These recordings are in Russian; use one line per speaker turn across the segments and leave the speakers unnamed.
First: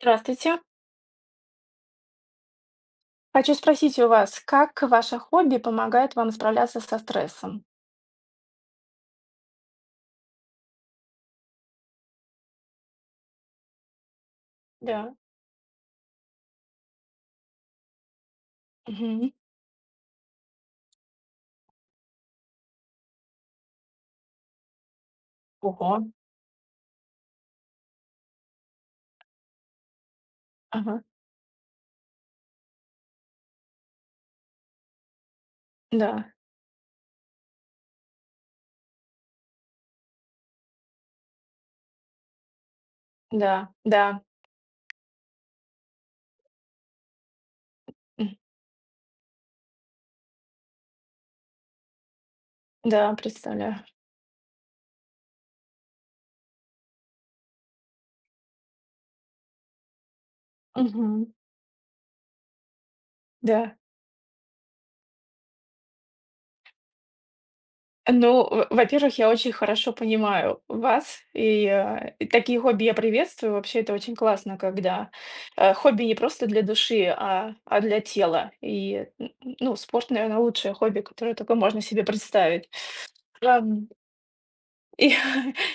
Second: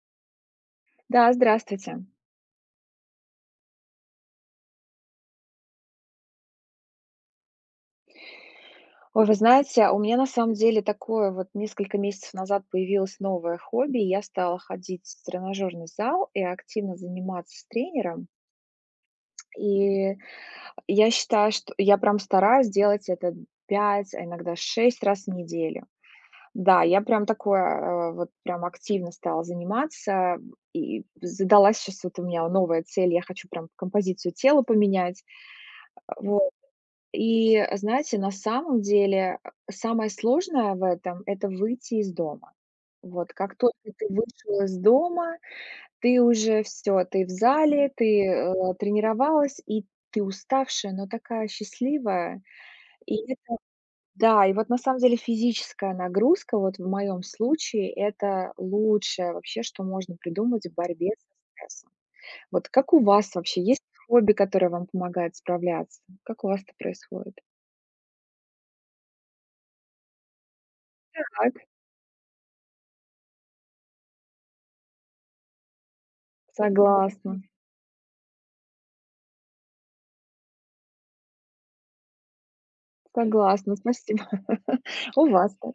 Здравствуйте.
Да, здравствуйте.
Хочу спросить у вас, как ваше хобби помогает вам справляться со стрессом?
Ой, вы знаете, у меня на самом деле такое вот несколько месяцев назад появилось новое хобби: я стала ходить
Да.
в тренажерный зал и активно заниматься с тренером.
Мгм.
И я считаю, что я прям стараюсь делать это д 5, а иногда 6 раз в неделю.
Ого.
Да, я прям такое, а вот прям активно стала заниматься, м,
Ага.
и задалась щас вот у меня новая цель, я хочу прям композицию тела поменять. Э,
Да.
вот, и знаете, на самом деле, а, самое сложное в этом- это выйти из дома. Вот, как
Да
только ты
да.
вышел из дома, ты уже всё, ты в зале, ты,
Мгм.
э, тренировалась, и ты уставшая, но такая счастливая.
Да,
И это
представляю.
да, и вот на самом деле физическая нагрузка, вот в моём случае,- это лучшее вообще, что можно придумать в борьбе
Мгм.
со стрессом. Вот как у вас вообще,
Да.
есть хобби, которое вам помогает справляться? Как у вас это происходит?
Ну, во во-первых, я очень хорошо понимаю вас, и,
Так.
э, такие хобби я приветствую. Вообще, это очень классно, когда, э, хобби не просто для души,
Согласна.
а а для тела. И н н ну, спорт, наверное, лучшее хобби, которое только можно себе представить.
Согласна,
Ладно.
спасибо,
И
у
я
вас как?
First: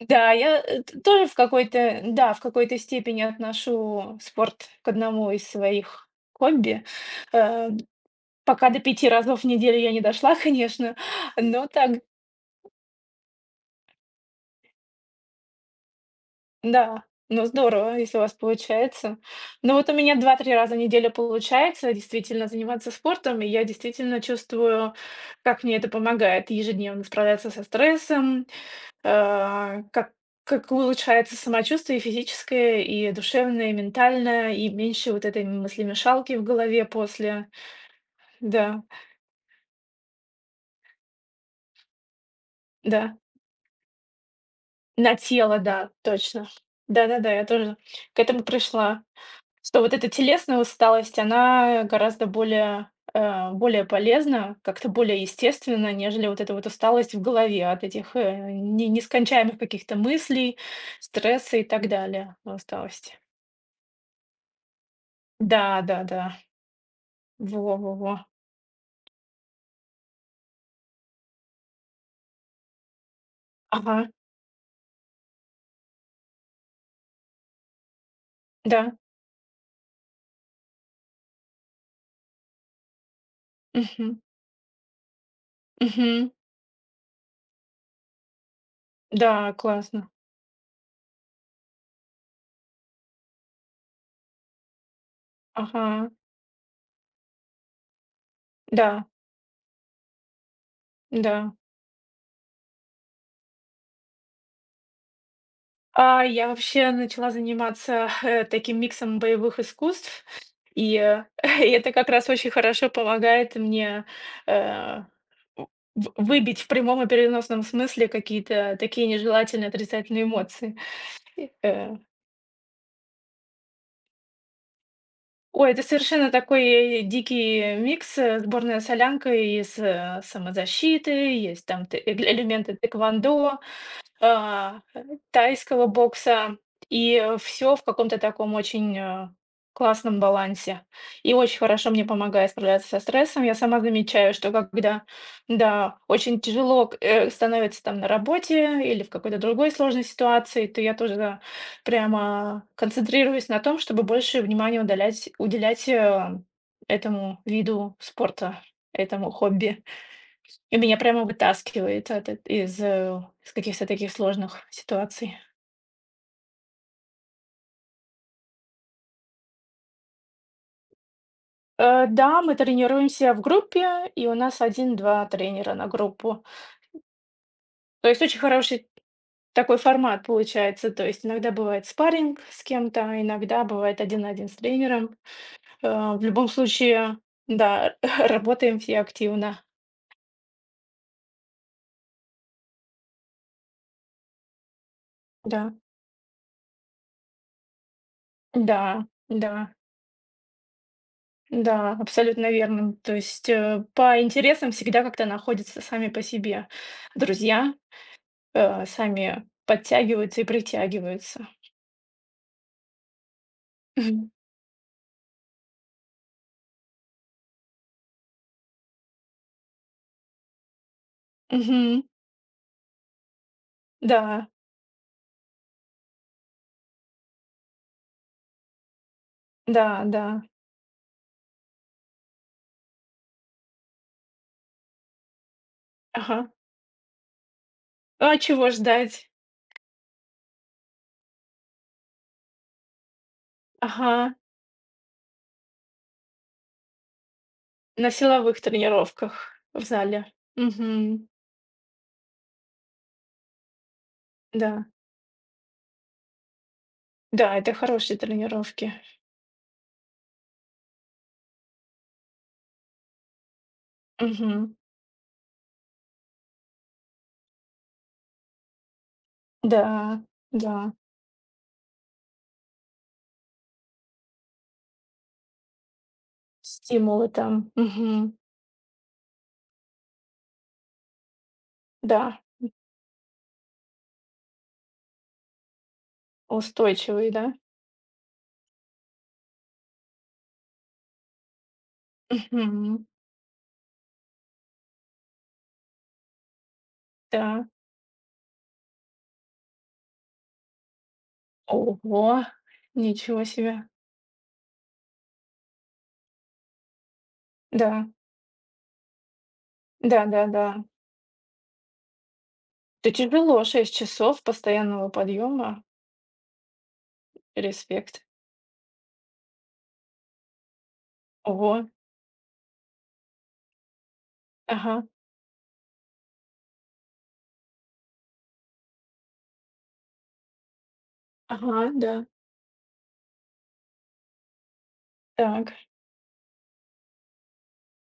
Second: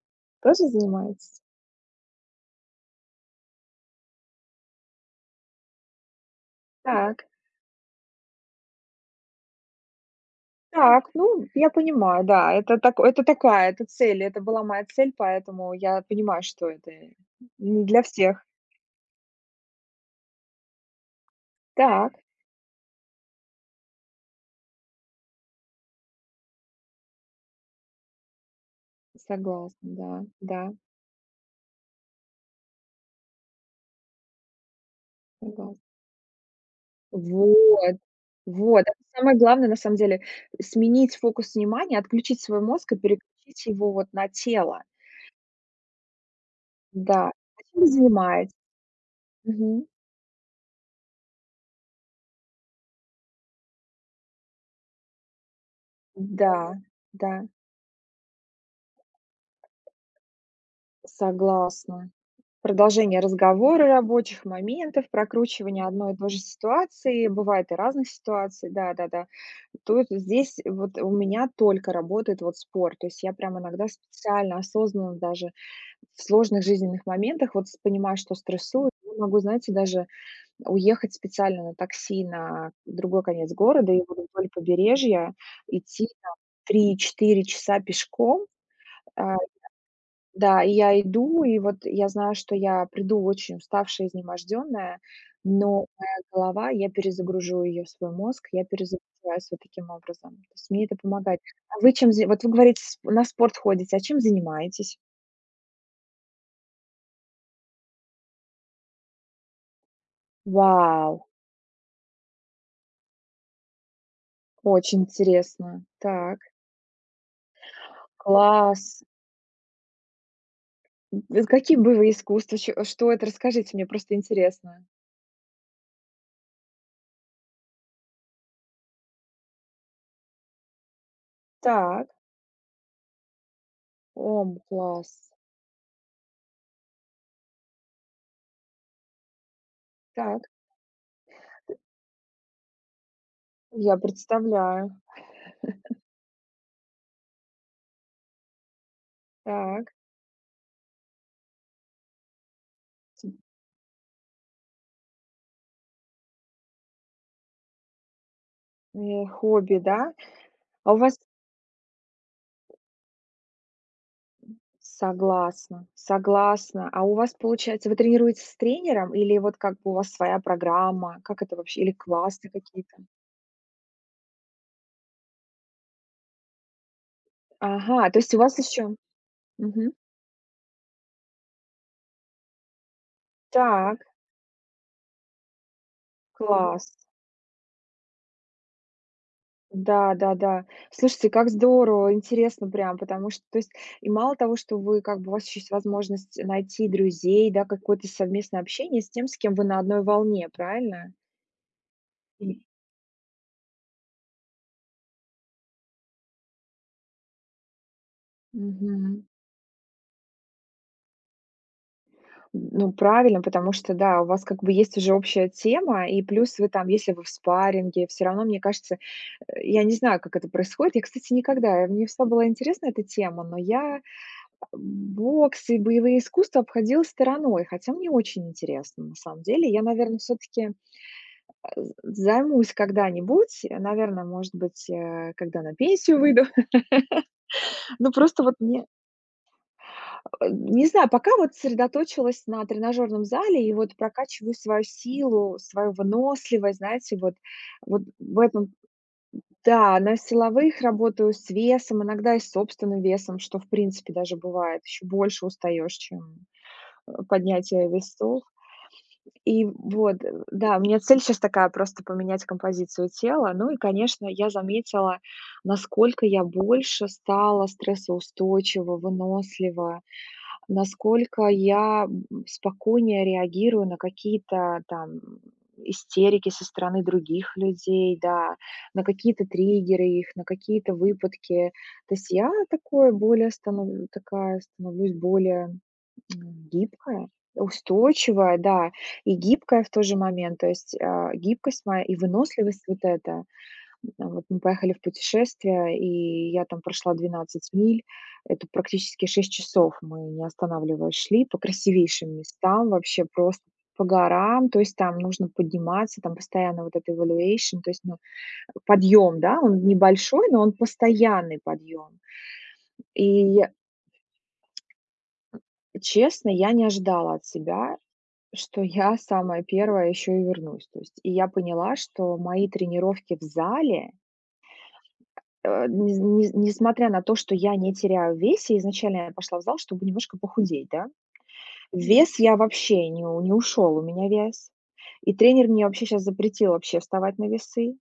да я
Тоже
т
занимаетесь?
тоже в какой-то да, в какой-то степени отношу спорт к одному из своих хобби.
Так.
Э, пока до 5 разов в неделю я не дошла, конечно,
Так, ну,
но
я
так
понимаю. Да, это так это такая, это цель, это была моя цель. Поэтому я понимаю, что это
Да, ну,
не
здорово,
для
если у вас
всех.
получается. Ну вот у меня 2-3 раза в неделю получается
Так.
действительно заниматься спортом. И я действительно чувствую, как мне это помогает ежедневно справляться со стрессом, э,
Согласна,
как
да
как
да.
улучшается самочувствие и физическое, и душевное, и ментальное, и меньше вот этой
Согласна.
мыслимешалки в голове после
Вот вот,
Да.
это самое главное на самом деле. Сменить фокус внимания, отключить свой мозг и
Да.
переключить его вот на тело.
На тело, да, точно.
Да,
Да-да-да. Я
а
тоже
чем вы
к этому
занимаетесь?
пришла. Что
Мгм.
вот эта телесная усталость, она, э, гораздо более, э, а, более полезна, как-то более естественна, нежели вот эта вот
Да,
усталость в
да.
голове от этих, э, не нескончаемых каких-то мыслей, стресса и так
Согласна.
далее от усталости.
Продолжение разговора, рабочих моментов,
Да
прокручивание
да
одной и
да,
той же ситуации, бывает и
во во
разных
во.
ситуаций, да да-да. Тут, здесь вот у меня только работает вот спорт. То есть я прям иногда
Ага.
специально осознанно даже в сложных жизненных моментах вот с понимаю, что стрессую,
Да.
и могу, знаете, даже уехать специально на такси на другой конец города или
Мгм.
вот вдоль побережья, идти
Мгм.
там 3-4 часа пешком. А,
Да, классно!
да, и я иду, и вот я знаю, что я приду очень уставшая, изнемождённая, но
Ага.
моя голова, я перезагружу её в свой мозг, я
Да.
перезагружаюсь вот таким образом, то есть мне это помогать.
Да.
А вы чем за Вот вы говорите с на спорт ходите, а чем занимаетесь?
А, я вообще начала заниматься, э, таким миксом боевых искусств. И, и
Вау!
это как раз очень хорошо помогает мне,
Очень
э,
интересно!
в
Так.
выбить в прямом и переносном смысле какие-то
Класс!
такие нежелательные отрицательные эмоции.
М, это
И,
какие
э
боевые искусства? Чё что это, расскажите, мне просто интересно.
Ой, это совершенно такой й дикий микс, э, сборная солянка из, э, самозащиты. Есть там, т
Так.
э элементы тхэквондо,
О, м,
а, ай
класс!
тайского бокса, и всё в каком-то таком очень, э, классном
Так.
балансе, и очень
Т
хорошо мне помогает справляться со стрессом. Я сама
Я
замечаю, что, как бы,
представляю.
да, да, очень тяжело к э, становится там на работе или в какой-то другой
Так.
сложной ситуации. То я тоже, да, прямо
Ти
концентрируюсь на том, чтобы больше внимания удалять уделять, э, этому виду спорта,
О
этому
хобби,
хобби.
да?
И
А
меня
у вас
прямо вытаскивает от это из, э, с каких-то таких сложных ситуаций.
Согласна, согласна, а у вас получается, вы тренируетесь с тренером или вот, как бы, у вас своя программа, как это вообще, или
Э, да,
классы
мы
какие-то?
тренируемся в группе, и у нас 1-2 тренера на группу. То
Ага, то
есть
есть у
очень
вас
хороший
ещё.
такой
Мгм.
формат получается. То есть иногда бывает спарринг с кем-то, иногда бывает
Так.
один на один с тренером. Э, в любом
Класс.
случае да, работаем все активно.
Да да да, слушайте, как здорово, интересно прям. Потому что то есть и мало того, что вы как бы, у вас ещё есть
Да.
возможность найти друзей, да, какое-то совместное общение
Да,
с тем, с кем вы
да.
на одной волне, правильно?
Да, абсолютно
М.
верным, то есть, э, по интересам всегда как-то находятся сами по себе друзья, э,
Мгм.
сами подтягиваются и притягиваются.
Ну правильно. Потому что да, у вас как бы есть уже общая тема, и плюс вы там, если вы в спарринге, всё равно, мне кажется, э, я не знаю, как это происходит. Я, кстати, никогда, э,
Мгм.
мне всегда была интересна эта тема, но я, э,
Да.
бокс и боевые искусства обходила стороной, хотя мне очень интересно. На самом деле, я,
Да
наверно,
да.
всё-таки, э, з займусь когда-нибудь, э, наверно, может быть, а, когда на пенсию выйду.
Ага.
Ну,
А
просто вот
чего
мне
ждать?
А, не знаю. Пока вот сосредоточилась на тренажёрном зале и вот
Ага.
прокачиваю свою силу, свою выносливость, знаете вот, вот
На
в
силовых
этом.
тренировках в
Н-да, на
зале,
силовых
мгм.
работаю с весом, иногда и с собственным весом, что, в принципе, даже бывает,
Да.
ещё больше устаешь, чем, э,
Да, это
поднятие
хорошие
весов.
тренировки.
И вот, да, у меня цель щас такая- просто поменять композицию тела. Ну, и конечно, я
Мгм.
заметила, насколько я больше стала стрессоустойчива, вынослива,
Да, да.
насколько я, б м, спокойнее реагирую на какие-то там, м, истерики со стороны
Стимулы
других
там,
людей,
мгм.
да, на какие-то триггеры их, на какие-то выпадки. То есть,
Да,
я
м.
такой более становлю такая становлюсь более гибкая,
Устойчивые, да?
устойчивая, да, и гибкая в тот же момент. То есть, а, гибкость моя и выносливость вот
Мгм.
эта. М, вот мы поехали в путешествие, и я там прошла
Да.
12 миль. Это практически 6 часов, мы, не останавливаясь, шли по красивейшим
Ого!
местам, вообще
Ничего
просто
себе!
по горам. То есть там нужно подниматься, там постоянно вот эта evaluation. То есть,
Да.
ну, подъем, да, он
Да да
небольшой, но он
да.
постоянный подъем.
Это
И
тяжело- 6 часов постоянного подъема.
м, честно, я не ожидала от себя,
Респект.
что я самая 1 ещё и вернусь, то есть. И я
Ого!
поняла, что мои тренировки в зале
Ага.
Э, ни с ни с несмотря на то, что я не теряю в весе, изначально я пошла в зал, чтобы немножко похудеть, да.
Ага, да.
Вес я вообще ни не ушёл, у меня вес. И тренер
Так.
мне вообще щас запретил вообще вставать на весы.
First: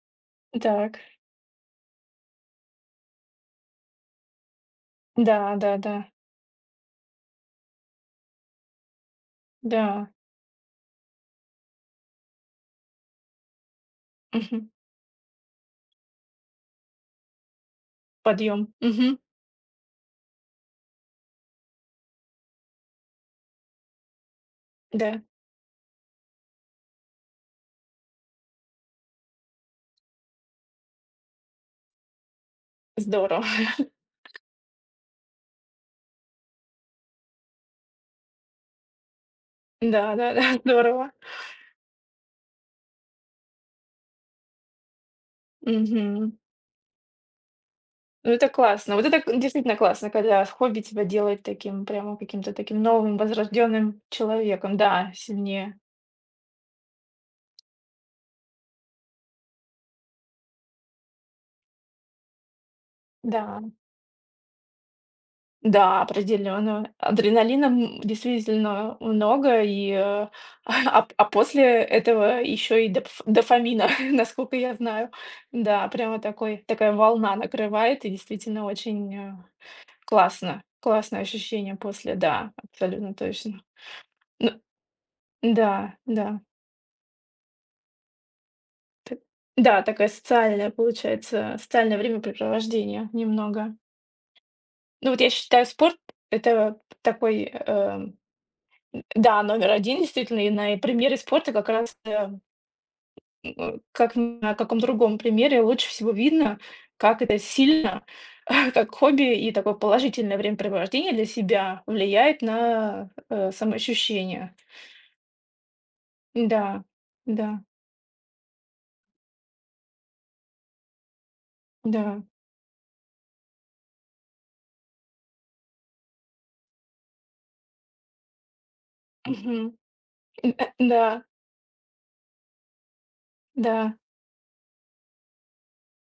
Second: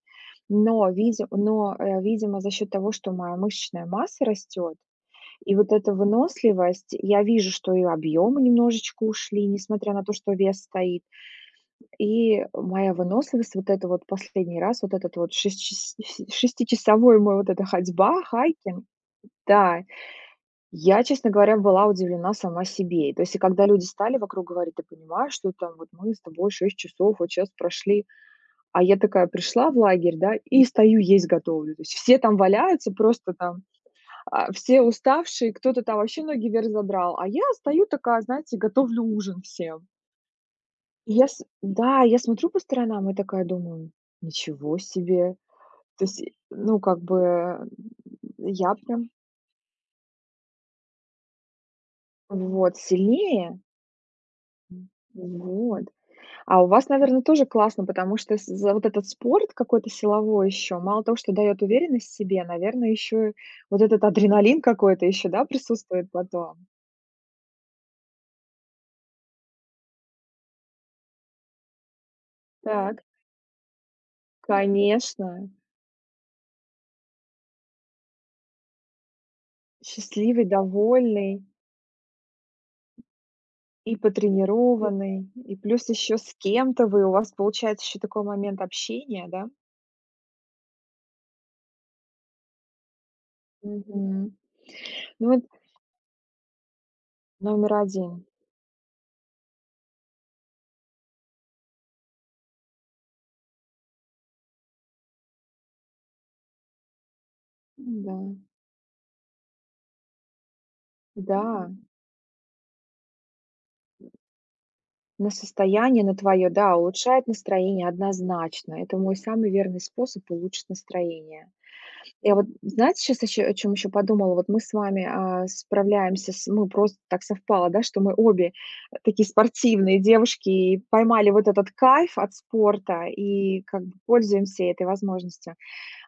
Но
Так.
видим но, э, видимо, за счёт того, что моя мышечная масса растёт и вот эта
Да-да-да.
выносливость. Я вижу, что и объемы немножечко ушли, несмотря на
Да.
то, что вес стоит, и моя выносливость. Вот эта вот последний
Мгм.
раз, вот этот вот шес шиси шестичасовой мой вот эта ходьба,
Подъём,
хайкинг,
мгм.
да. Я, честно говоря, была удивлена сама себе. И, то есть, и когда люди стали вокруг говорить: "Ты
Да.
понимаешь, что там вот мы с тобой 6 часов вот щас прошли?" А я такая пришла в лагерь, да, и стою, есть готовлю. То есть, все там валяются просто
Здорово!
там, а, все уставшие, кто-то там вообще ноги вверх задрал, а я стою такая, знаете, готовлю ужин всем.
Да-да-да, здорово!
Я с да я смотрю по сторонам и такая думаю: ничего себе! То есть,
Мгм.
и ну как бы н
Ну, это
я
классно, вот
прям
это к действительно классно, когда в хобби тебя делает таким прямо каким-то
Вот
таким новым
сильнее.
возрожденным человеком.
М,
Да, сильнее.
вот. А у вас наверно тоже классно. Потому что, с за вот этот спорт какой-то силовой ещё мало того, что даёт уверенность в себе, наверное, ещё
Да.
вот этот адреналин какой-то ещё да
Да,
присутствует потом?
определённо адреналина, м, действительно, э, много, и, э, а, ап ап а после этого ещё и
Так.
допф дофамина, наскока я знаю.
Конечно.
Да, прямо такой такая волна накрывает и действительно очень, а,
Счастливый,
классно, классное
довольный.
ощущение после, да, абсолютно точно.
И
Ну,
потренированный, и плюс
н-да,
ещё с
да.
кем-то вы, у вас получается ещё такой момент
Т
общения, да?
да, такая социальная получается, социальное времяпрепровождение немного.
Мгм,
Ну, вот я
ну это.
считаю, спорт- это такой,
Номер
э,
1.
да, номер 1, действительно. И на и примере спорта как раз да м, э, как на каком другом примере лучше всего видно, как это сильно,
Н-да.
как хобби и такое положительное времяпрепровождение для
Да.
себя влияет на, э, самоощущение.
На состояние на твоё, да,
Н-да,
улучшает
н-да.
настроение, однозначно. Это мой самый верный способ улучшить настроение.
Да.
Я вот знаете, щас ещё о чём ещё подумала. Вот мы с вами, а, справляемся, с ну просто так совпало, да, что мы обе, э, такие
Мгм,
спортивные девушки
н э
и
да.
поймали вот этот кайф от спорта и как бы
Да.
пользуемся этой возможностью.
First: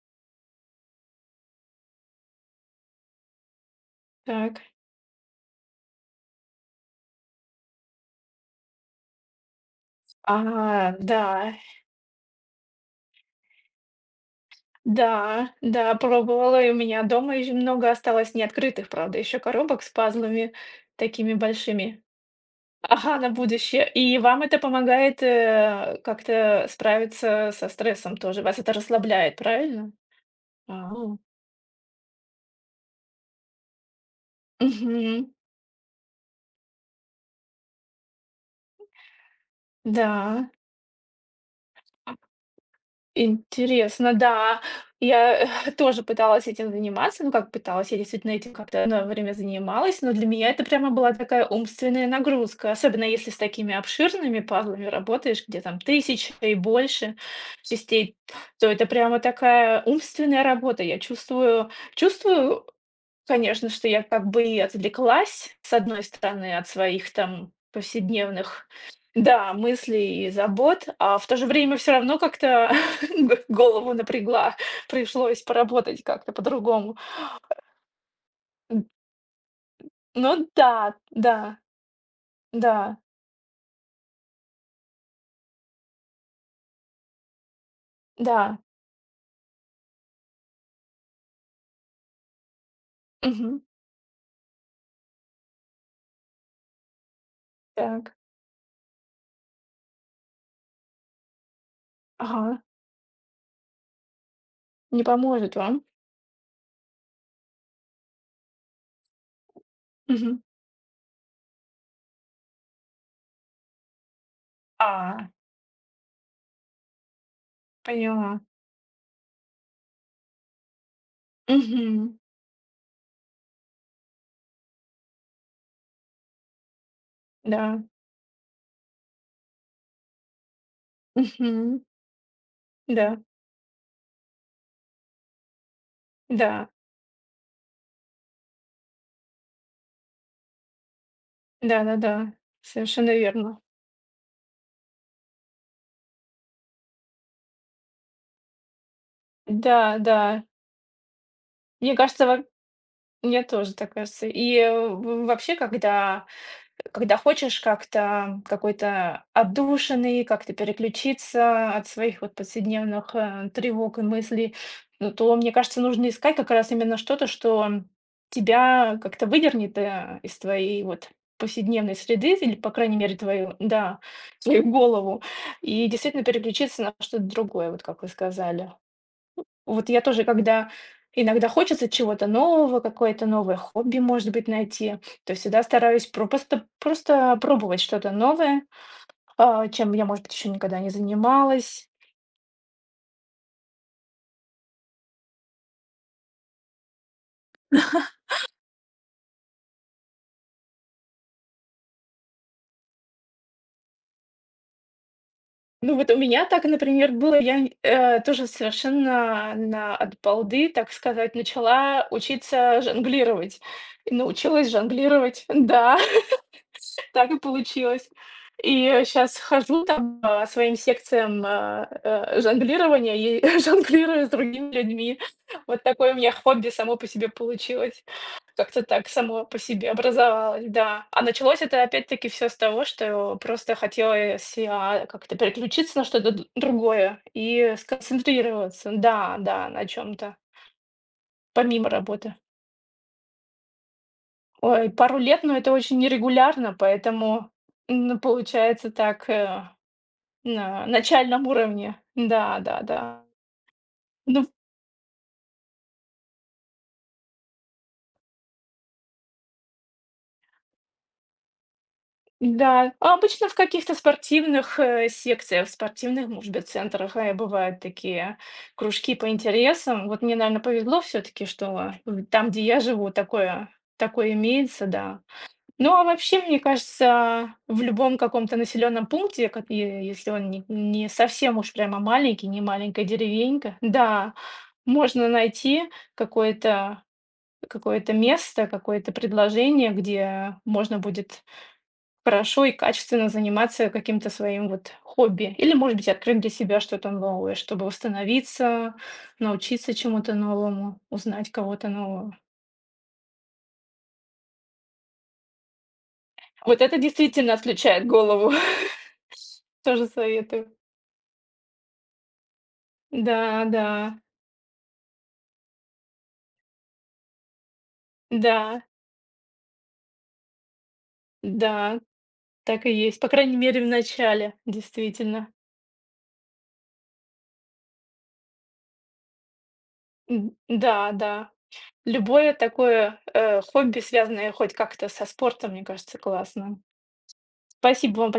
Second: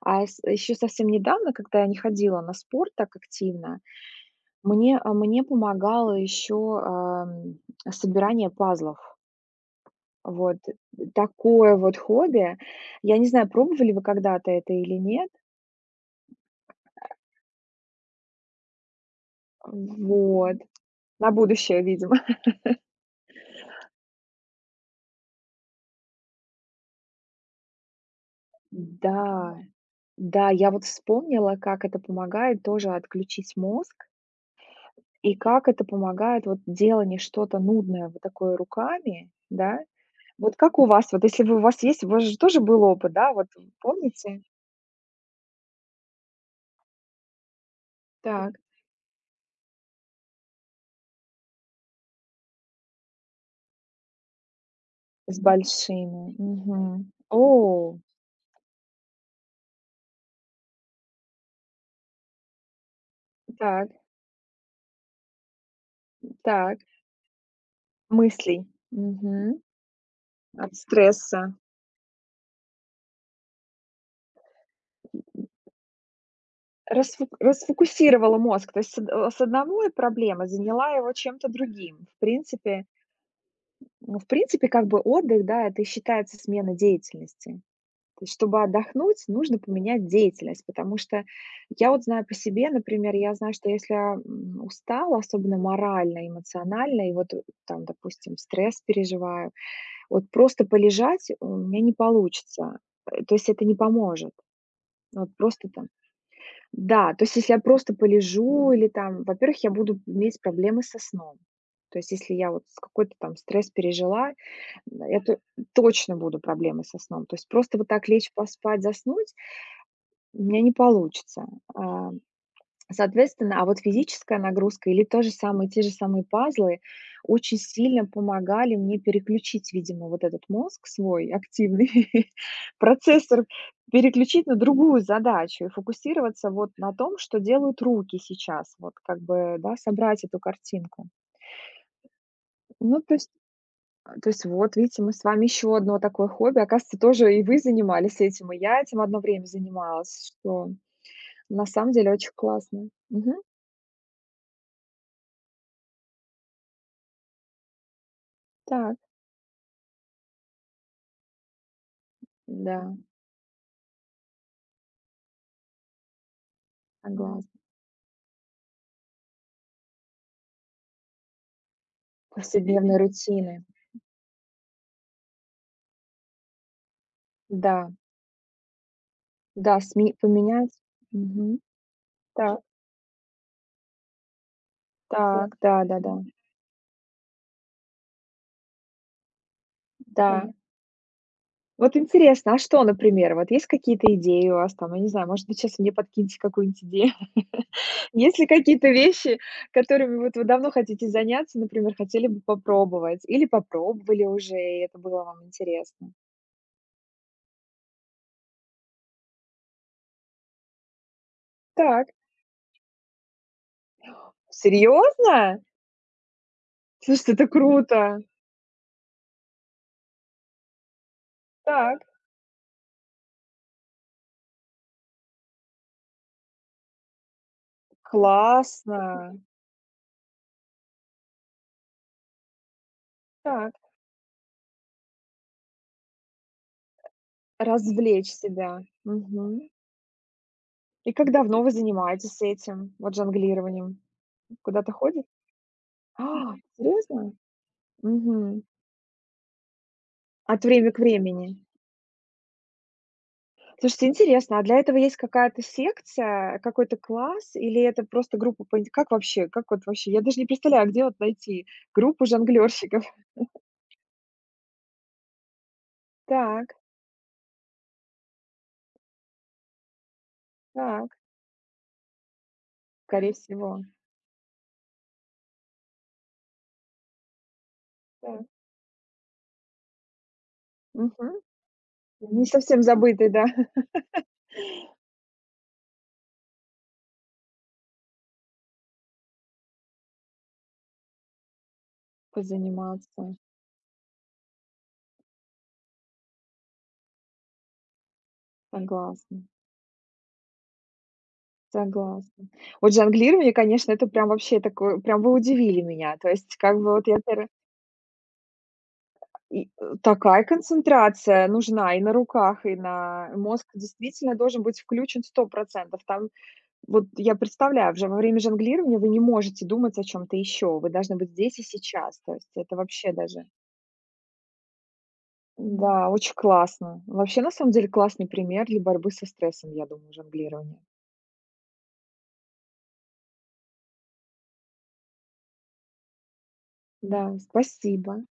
А йс ещё совсем недавно, когда я не ходила на спорт так активно,
Так.
мне, э, мне помогало ещё, ам, собирание пазлов. Вот
Ага, да.
такое вот хобби. Я не знаю, пробовали ли вы когда-то это или нет?
Да, да, пробовала, и у меня дома ещё много осталось неоткрытых, правда, ещё
Э,
коробок с пазлами
вот, на
такими
будущее,
большими.
видимо.
Ага, на будущее. И вам это помогает, э, как-то справиться со стрессом, тоже вас это расслабляет,
Да,
правильно?
да, я вот
А.
вспомнила, как это помогает тоже отключить мозг.
Мгм.
И как это помогает вот делание что-то нудное вот такое руками, да.
Да.
Вот как у вас? Вот если вы у вас есть, у вас же тоже был опыт, да, вот вы
Интересно,
помните?
да. Я тоже пыталась этим заниматься. Ну, как пыталась, я действительно этим
Так.
как-то одно время занималась. Но для меня это прямо была такая умственная нагрузка. Особенно если с такими обширными пазлами
С
работаешь, где там 1 000
большими,
и
мгм,
больше
о!
частей, то это прямо такая умственная работа. Я чувствую, чувствую, конечно, что
Так.
я как бы и отвлеклась, с одной
Н
стороны, от
так.
своих там
Мыслей,
повседневных, да,
мгм,
мыслей и
от
забот. А в то
стресса.
же время всё равно как-то г голову напрягла, пришлось поработать как-то по-другому.
Расфук расфокусировала мозг, то
Д.
есть с од э, с одной проблемой,
Ну
заняла
да,
его чем-то
да,
другим. В принципе
да.
ну в принципе, как бы отдых, да, это и считается смена деятельности. То есть
Да.
чтобы отдохнуть, нужно поменять деятельность. Потому что, я вот знаю по себе. Например, я знаю,
Мгм.
что если я, м, устала, особенно морально, эмоционально, и вот там
Так.
допустим стресс переживаю, вот просто полежать у меня не
Ага.
получится. Э, то есть, это не поможет,
Не
вот
поможет
просто
вам.
там да, то есть, если я просто полежу или там, во-первых, я буду
Мгм.
иметь проблемы со сном. То есть, если я вот с какой-то стресс пережила, н
А.
эту точно будут проблемы со сном. То есть, просто вот так лечь,
Поняла.
поспать, заснуть у меня не получится.
Мгм.
Ам, соответственно, а вот физическая нагрузка или тот же самый те же самые пазлы очень
Да.
сильно помогали мне переключить, видимо вот этот мозг свой
Мгм.
активный,
Да.
процессор переключить на другую задачу и фокусироваться
Да.
вот на том, что делают руки сейчас. Вот как бы да собрать эту картинку.
Да-да-да,
Ну
совершенно
то есть,
верно.
э, то есть вот видите, мы с вами ещё одно такое хобби, оказывается, тоже и вы занимались этим, и я этим одно время
Да
занималась.
да.
Что на самом
Мне
деле
кажется
очень
вам
классно, мгм.
мне тоже так кажется. И в в вообще, когда, э, когда хочешь как-то
Так.
какой-то отдушины и как-то переключиться от своих вот
Н-да.
повседневных, э, тревог и мыслей, ну, то, мне кажется, нужно искать как раз именно что-то,
Согласна.
что тебя как-то выдернет, э, из твоей вот повседневной среды д Или, по крайней
Повседневной
мере, твою,
рутины.
да, свою голову и действительно переключиться на что-то другое, вот
Да.
как вы сказали. В
Да,
вот я
сми
тоже, когда
поменять
иногда
мгм,
хочется чего-то
так.
нового, какое-то новое хобби, может быть, найти. То
Так,
всегда стараюсь
да-да-да.
пропосто просто пробовать что-то новое, а чем я, может быть,
Да.
ещё никогда не занималась.
Вот интересно. А что, например, вот есть какие-то идеи у вас? Там я не знаю, может быть, щас мне подкинете какую-нибудь идею. Есть ли какие-то вещи, которыми вот вы давно хотите заняться, например, хотели бы попробовать или попробовали уже, и это было вам
Ну, вот
интересно?
у меня так, например, было. Я нь э тоже совершенно на от балды, так сказать, начала
Так.
учиться жонглировать. И научилась жонглировать,
Серьезно?
да, так
Слушайте,
и
это
получилось.
круто!
И щас хожу там по своим секциям а,
Так.
а, жонглирования и жонглирую с другими людьми. Вот такое у меня хобби само по себе получилось. Как-то так
Классно!
само по себе образовалось, да. А началось это опять-таки всё с того, что просто
Так.
хотелось си а как-то переключиться на что-то д другое и
Развлечь себя,
сконцентрироваться да, да,
мгм.
на чём-то.
И как давно вы
Помимо работы.
занимаетесь этим вот жонглированием? Куда
Ой,
то
пару
ходит
лет, ну, это очень
А!
нерегулярно,
Серьезно?
поэтому н
Мгм.
получается так, а,
От
на
время к
начальном
времени.
уровне. Н-да, да-да.
Слушайте,
Ну, в
интересно. А для этого есть какая-то секция, какой-то класс или это просто группа по инт как вообще, как вот вообще? Я даже не представляю, где вот найти группу
Да,
жонглёрщиков?
обычно в каких-то спортивных, э, секциях, спортивных, может быть,
Так.
центрах, э, бывают такие кружки по интересам. Вот мне, наверно, повезло
Так.
всё-таки, что в там, где я живу,
Скорей
такое
всего.
такое имеется, да. Ну, а вообще, мне кажется, в любом
Так.
каком-то населенном пункте, как и е если он ни не
Мгм.
совсем уж прямо
Не
маленький, не
совсем
маленькая
забытый, да.
деревенька, да, можно найти какое-то какое-то место, какое-то предложение, где можно будет хорошо и качественно
Позаниматься.
заниматься каким-то своим вот хобби или, может быть, открыть для себя что-то новое, чтобы восстановиться,
Согласна.
научиться чему-то новому, узнать кого-то нового.
Согласна. Вот жонглирование, конечно, это прям вообще такое, прям вы удивили меня. То есть как
Вот
бы
это
вот я таре
действительно отключает голову,
И, э,
тоже
такая
советую.
концентрация нужна и на руках, и на
Да
мозг
да.
действительно должен быть включен 100 %. Там, вот я представляю, уже во время
Да.
жонглирования вы не можете думать о чём-то ещё, вы должны быть здесь и
Да,
сейчас. То есть это
так и
вообще
есть, по
даже
крайней мере, в начале, действительно.
Н-да, очень классно. Вообще, на самом деле, классный пример для борьбы со стрессом, я думаю жонглирование.
Н-да, да, любое такое, э, хобби, связанное хоть как-то со спортом, мне кажется, классно.
Да,
Спасибо
спасибо.
вам боль